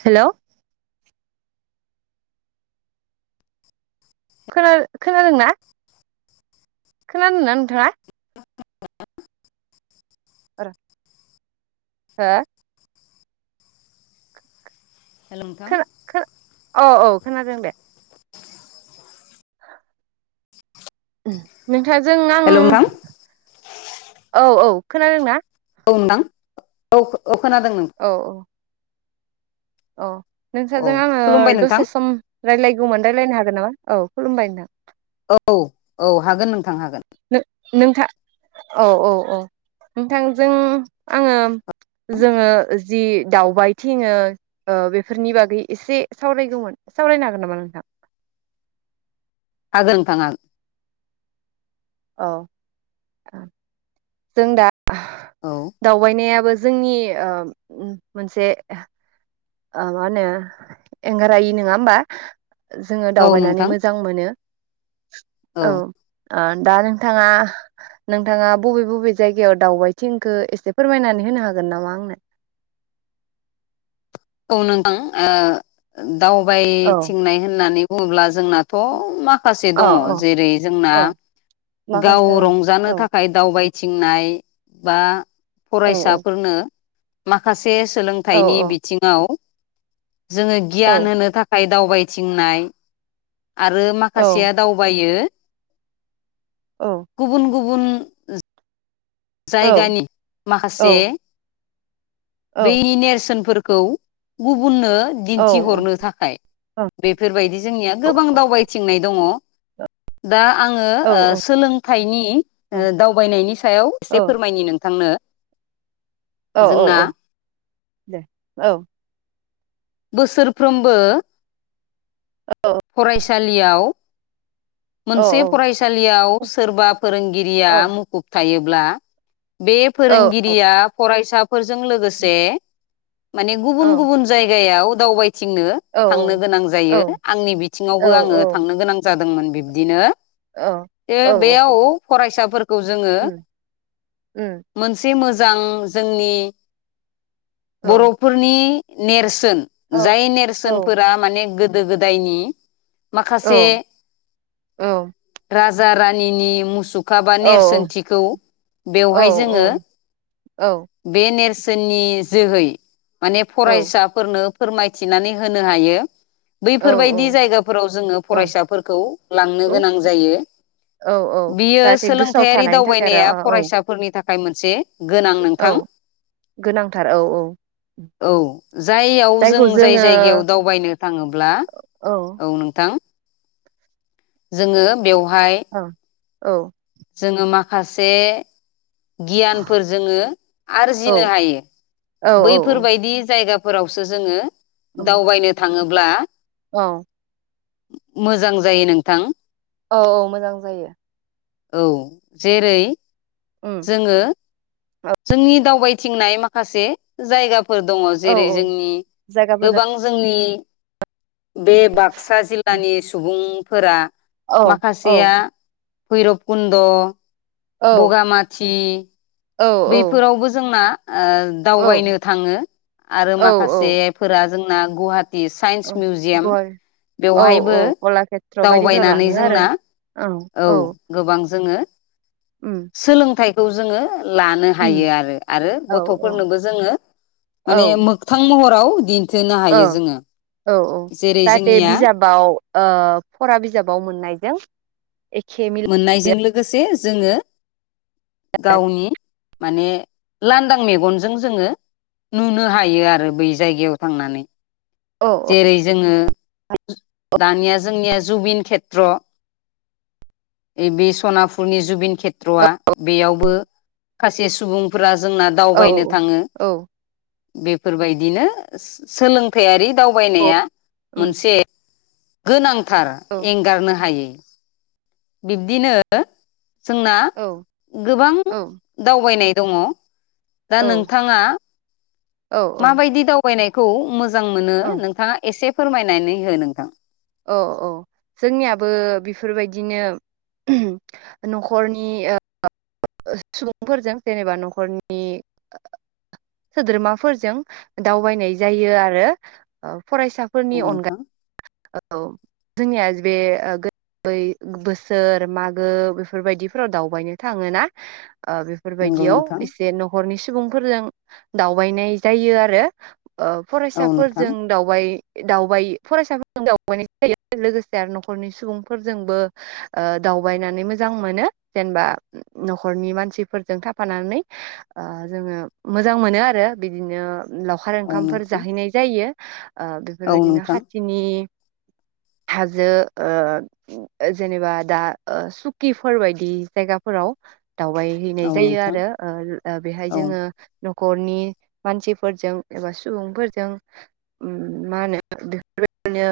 हेल' खोना खोनादोंना? खोनादोंना नोंथाङा? आ आरो हा? हेल' नोंथां खोना खोनाऔ औ खोनादों दे नोंथांजों आं हेल' नोंथां औ औ खोनादोंना? औ नोंथां औ औ खोनादों नों? अ औ नोंसोरजों आङो खुलुमबाय नोंथां दसे सम रायजलायगौमोन रायज्लायनो हागोन नामा? औ खुलुमबाय नोंथां औ औ हागोन नोंथां हागोन। नो-नोंथां औ औ औ नोंथांजों आङो जोङो जि दावबायथिङो बेफोरनि बागै एसे सावरायगौमोन। सावरायनो हागोन नामा नोंथां? हागोन नोंथां आं। औ जों दा औ दावबायनायाबो जोंनि ओ उम मोनसे ओ मा होनो एंगारहायि नङा होमबा जोङो औ दावबायनानै नोंथां मोजां मोनो औ आ दा नोंथाङा नोंथाङा बबे बबे जायगायाव दावबायथिंखो एसे फोरमायनानै होनो हागोन? [unintelligible] हागोन नामा आंनो औ नोंथां औ दावबायथिंनाय होननानै बुङोब्ला जोंनाथ' माखासे औ दङ औ जेरै जोंना औ गाव माखासे रंजानो ओं औ थाखाय दावबाय थिंनाय बा औ फरायसाफोरनो माखासे औ सोलोंथाइनि बिथिङाव जोङो औ गियान होनो थाखाय दावबायथिंनाय आरो माखासेया दावबायो औ। गुबुन गुबुन औ जायगानि माखासे औ बै नेरसोनफोर खौ गुबुननो औ दिन्थिहरनो थाखाय बेफोरबायदि जोंनिया गोबां दावबायथिंनाय दङ दा आङो ओ सोलोंथाइनि ओ दावबायनायनि सायाव एसे फोरमायनि नोंथांनो। औ औ जोंना औ दे औ। बोसोरफ्रोमबो फरायसालियाव मोनसे औ फरायसालियाव सोरबा फोरोंगिरिया मुखुब थायोब्ला बे औ फोरोंगिरिया फरायसाफोरजों औ लोगोसे माने गुबुन औ गुबुन जायगायाव दावबाय थिंनो औ थांनो गोनां औ जायो। आंनि औ बिथिङावबो आङो थांनो गोनां जादोंमोन बिब्दिनो औ ए औ बेयाव फरायसाफोरखौ जोङो उम उम मोनसे मो जां जोंनि औ बर'फोरनि नेरसोन औ जाय औ नेरसोनफोरा माने गोदो गोदायनि औ माखासे औ राजा रानिनि मुसु खा बा औ नेरसोनथिखौ बेवहाय जोङो बे नेर जोहै माने फरायसाफोरनो फोरमायथिनानै होनो हायो। बैफोरबायदि जायगाफोराव जोङो औ फरायसाफोरखौ लांनो गोनां जायो। औ औ बियो जाहाथे गोसोआव सोलोंथायारि थानायनि थाखाय दावबायनाया आरो औ फरायसाफोरनि थाखाय मोनसे गोनां औ नोंथां गोनांथार औ औ। औ। जाययाव जायखौ जों जाय जोङो जायगायाव दावबायनो थाङोब्ला औ नोंथां जोङो बेवहाय औ औ जोङो मा खासे गियानफोर जोङो औ आरजिनो हायो औ औ बैफोरबायदि जायगा फोरावसो जोङो उम दावबायनो थाङोब्ला औ मोजां जायो नोंथां। औ औ मोजां जायो। औ जेरै उम जोङो जोंनि दावबाय थिंनाय माखासे जायगाफोर दङ औ जेरै औ जोंनि जायगाफोरजों गोबां जोंनि बे बाक्सा औ जिल्लानि सुबुंफोरा औ औ माखासेया भैरबखन्द, औ बगामाथि थि औ बैफोरावबो जोंना ओ औ दावबायनो थाङो आरो औ माखासेफोरा जोंना गुवाहा टि साइन्स औ मिउजियाम गय औ बेवहायबो औ कलाषेत्र बायदिफोराव दावबायनानै लाङो आरो जोंना औ गोबां जोङो उम सोलोंथाइखौ जोङो लानो उम हायो आरो आरो औ औ गथ'फोरनोबो जोङो औ माने ओ मोगथां महराव होनो हायो जोङो। औ औ जेरै जाहाथे जोंनिया बिजाबाव ओ फरा बिजाबाव मोननायजों एखे मिल मोननायजों लोगोसे जोङो गावनि माने लानदां मेगनजों जोङो नुनो हायो आरो बै जायगायाव थांनानै। औ जेरै जोङो दानिया जोंनिया जुबिन खेत्र। बे सनापुरनि जुबिन औ खेत्रआ बेयावबो माखासे सुबुंफोरा जोंना औ दावबायनो थाङो औ बेफोरबायदिनो सोलोंथारि दावबायनाया उम मोनसे गोनांथार औ एंगारनो हायै। बिब्दिनो जोंना औ गोबां औ दावबायनाय दङ। दा औ नोंथाङा औ माबायदि दावबायनायखौ मोजां मोनो नोंथाङा एसे फोरमायनानै हो नोंथां? औ औ जोंनियाबो बेफोरबायदिनो न'खरनि ओ सुबुंफोरजों जेनेबा न'खरनि सोद्रोमाफोरजों दावबायनाय जायो आरो ओ। फरायसाफोरनि औ नोंथां अनगायै औ जोंनिया बे बै बोसोर मागो बेफोरबायदिफोराव दावबायनो थाङोना ओ नंगौ बेफोरबायदियाव नोंथां एसे न'खरनि सुबुंफोरजों दावबायनाय जायो आरो। ओ औ नोंथां फरायसाफोरजों दावबाय दावबाय फरायसाफोर जों दावबायनाय जायो लोगोसे आरो न'खरनि सुबुंफोरजोंबो ओ दावबायनानै मोजां मोनो। जेनेबा न'खरनि मानसिफोरजों थाफानानै ओ जोङो मोजां मोनो। आरो बिदिनो लावखार औ ओंखामफोर नोंथां जाहैनाय जायो। ओ औ बेफोरबायदिनो नोंथां खाथिनि हाजो ओ जेनेबा दा ओ सुकिफोर बायदि जायगाफोराव दावबाय हैैनाय औ जायो नोंथां आरो ओ ओ बेहाय औ जोङो नखरनि मानसिफोरजों एबा सुबुंफोरजों मा होनो बेफोरबायदि नो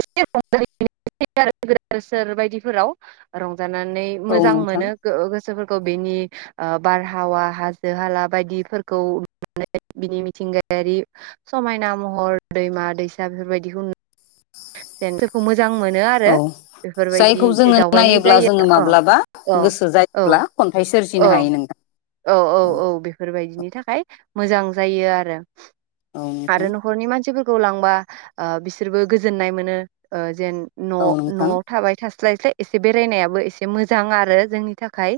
एसे रंजायो [inaudible] बोसोर बायदिफोराव रं रंजानानै औ नोंथां मोजांमोनो गो गोस। सोर फोरखौ बेनि बारहावा हाजो हाला बायदिफोरखौ नानै बिनि। थिंगायारि समायना महर दैमा दैसा बेफोरबायदिखौ नु। जेन जखौ मोजां मोनो आरो। औ बेफोरबायदि जायखौ जोङो दावबायनाय नायोब्ला जायो जोङो औ माब्लाबा औ गोसो औ जायोब्ला खन्थाइ औ। सोरजिनो हायो नोंथां औ औ औ बेफोरबायदिनि थाखाय मोजां जायो आरो। औ आरो नोंथां नखरनि मानसिफोरख। खौ लांबा बिसोरबो गोजोननाय मोनो जेन न औ नोंथां न'आव थाबाय थ। स्लाय स्लाय एसे बेरायनायाबो एसे मोजां आरो जोंनि थाखाय।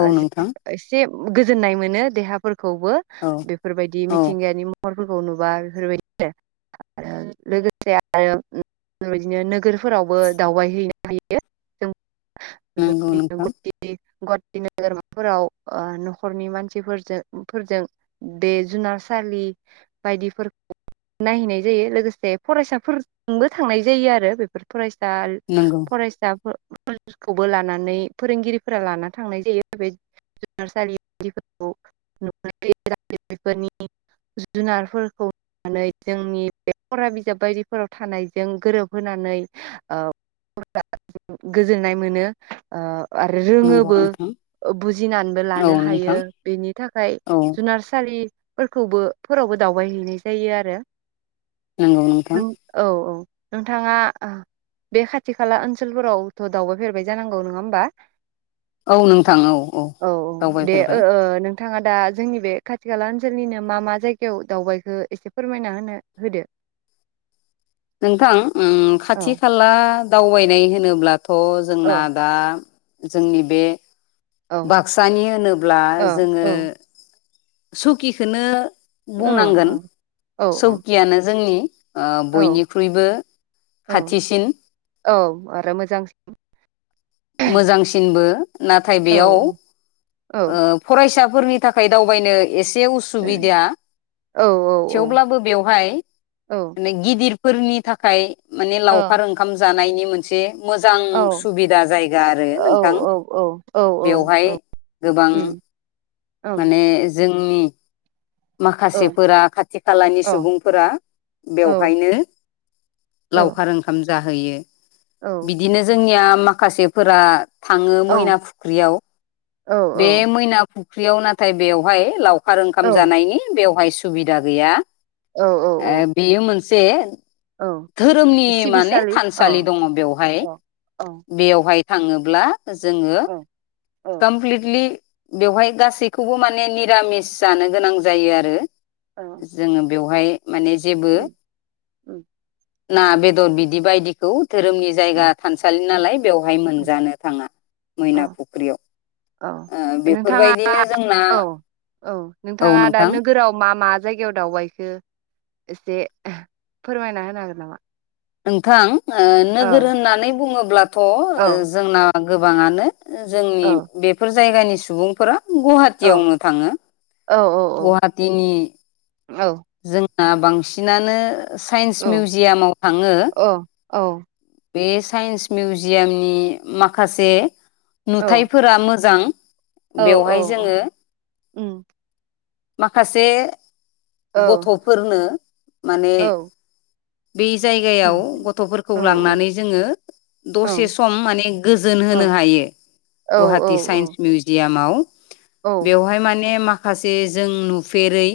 औ नोंथां। एसे गोजोननाय मोनो देहाफोरखौबो औ बेफोरबायदि औ मिथिंगायानि महर। फोरफोरखौ नुबा बेफोरबायदि आरो आरो लोगोसे आरो बेबायदिनो नोगोरफोरावबो दावबाय हैैनो हायो जों। नंगौ बेफोरबायदिनो नोंथां ग गुवाहाटि नोगोरमाफोराव न'खरनि मानसिफोरजों फोरजों बे जुनारसालि बायदि। नायहैनाय जायो लोगोसे फरायसाफोरबो थांनाय जायो आरो बेफोर फरायसा नंगौ फरायसाफोर कलेज खौबो लानानै फोरोंगिरिफोरा लाना थांनाय जायो आरो। जुनारसालिफोरखौ न बेफोरनि जुनारफोरखौनानै जोंनि फरा बिजाब बायदिफोराव थानायजों गोरोबहोनानै गोजोननाय मोनो आरो नंगौ रोङोबो नोंथां बुजिनानैबो औ लानो हायो नोंथां बेनि थाखाय औ जुनारसालि। फोरखौबो फोरावबो दावबायहैनाय जायो आरो। नंगौ नोंथां नों औ औ नोंथाङा ओह। बे खाथि खाला ओनसोलफोरावथ' दावबायफेरबाय जानांगौ नङा होमबा? औ नों औ औ दे ओ ओ नों। नोंथाङा दा जोंनि बे खाथि खाला ओनसोलनिनो मा मा जायगायाव दावबायखौो एसे फोरमायना होनो होदो [inaudible] नोंथां खाथि औ खाला दावबायनाय होनोब्ला थ' जोंना औ दा जोंनि बे औ बाक्सानि होनोब्ला औ जोङो औ सुकिखौ औ बुंनांगोन औ औ सौकियानो जोंनि औ बयनिख्रुइबो औ खाथिसिन औ आरो मोजांसि। मोजांसिनबो। नाथाय औ बेयाव औ औ फरायसाफोरनि थाखाय दावबायनो एसे। ओ उसुबिदा औ थेवब्लाबो बेवहाय औ मे गिदिर फोरनि थाखाय माने औ लावखार ओंखाम जानायनि मोनसे मोजां औ सुबिदा जायगा आरो नोंथां औ औ औ बेवहाय। गोबां उम ओं माने जोंनि औ माखासेफोरा खाथि खालानि औ सुबुंफोरा औ बेवहायनो। औ लावखार ओंखाम जाहैयो औ बिदिनो जोंनिया माखासेफोरा थाङो मैना फुख्रियाव बे औ मैना फुख फुख्रियाव नाथाय बेवहाय लावखार ओंखाम औ जानायनि बेवहाय सुबिदा गैया। औ औ बेयो मोनसे औ धोरोमनि माने सिबिसालि औ थानसालि दङ बेवहाय औ औ बेवहाय थाङोब्ला जोङो औ औ कमप्लिटलि बेवहाय गासैखौबो माने निरामिस जानो गोनां जायो आरो औ जोङो बेवहाय हाय माने जेबो उम उम ना बेदर बिदि बायदिखौ धोरोमनि जायगा थानसालि नालाय बेवहाय मोनजानो थाङा औ मैना फुख्रियाव औ ओ नोंथाङा बेफोरबायदिनो जोंना औ औ नोंथाङा दा नोगोराव मा मा जायगायाव दावबायखो एसे फोरमायना होनो हागोन नामा नोंथां औ नोगोर होननानै बुङोब्लाथ' औ जोंना गोबाङानो जोंनि औ बेफोर जायगानि सुबुंफोरा गुवाहाटीयावनो थाङो औ औ गुवाहाटिनि औ जोंना बांसिनानो साइन्स औ मिउजियामाव थाङो औ औ बे साइन्स मिउजियामनि माखासे औ नुथाइफोरा मोजां औ औ बेवहाय औ जोङो उम माखासे औ गथ'फोरनो माने औ बे औ जायगायाव गथ'फोरखौ औ लांनानै जोङो औ दसे सम माने गोजोन औ होनो हायो गुवाहाटि औ साइन्स मिउजियामाव औ बेवहाय माने माखासे जों नुफेरै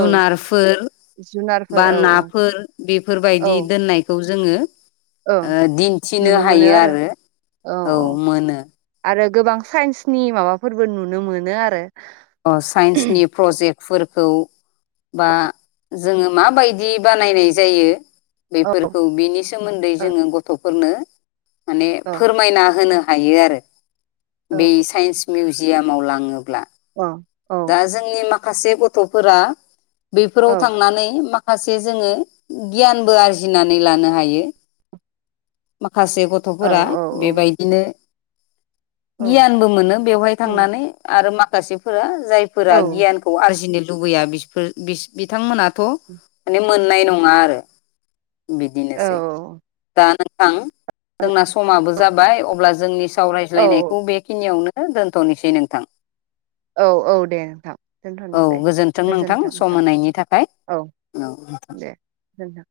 औ जुनारफोर बा औ औ नाफोर बेफोरबायदि औ दोननायखौ जों जोङो औ ओ दिन्थिनो नुनो मोनो हायो आरो औ मोनो आरो गोबां साइन्सनि माबाफोरबो नुनो मोनो आरो अ साइन्सनि प्रजेक्ट फोरखौ बा जोङो माबायदि बानायनाय जायो औ बेैफोरखौ बिनि सोमोन्दै जोङो गथ'फोरनो माने औ फोरमायना होनो हायो आरो औ बे साइन्स मिउजियामाव लाङोब्ला औ औ दा जोंनि माखासे गथ'फोरा बेफोराव थांनानै माखासे जोङो गियानबो आरजिनानै लानो हायो [inaudible] माखासे गथ'फोरा औ औ औ बेबायदिनो गियानबो मोनो बेवहाय उम थांनानै आरो माखासेफोरा जायफोरा औ गियानखौ आरजिनो लुबैया बिसोर बिस बिथांमोनाथ' माने मोननाय नङा आरो बिदिनोसै दा नोंथां जोंना समाबो जाबाय अब्ला जोंनि औ सावरायज्लायनायखौ बेखिनियावनो दोनथ'नोसै नोंथां औ औ दे नोंथां औ दोनथ'नोसै गोजोन्थों नोंथां सम होनायनि थाखाय औ नोंथां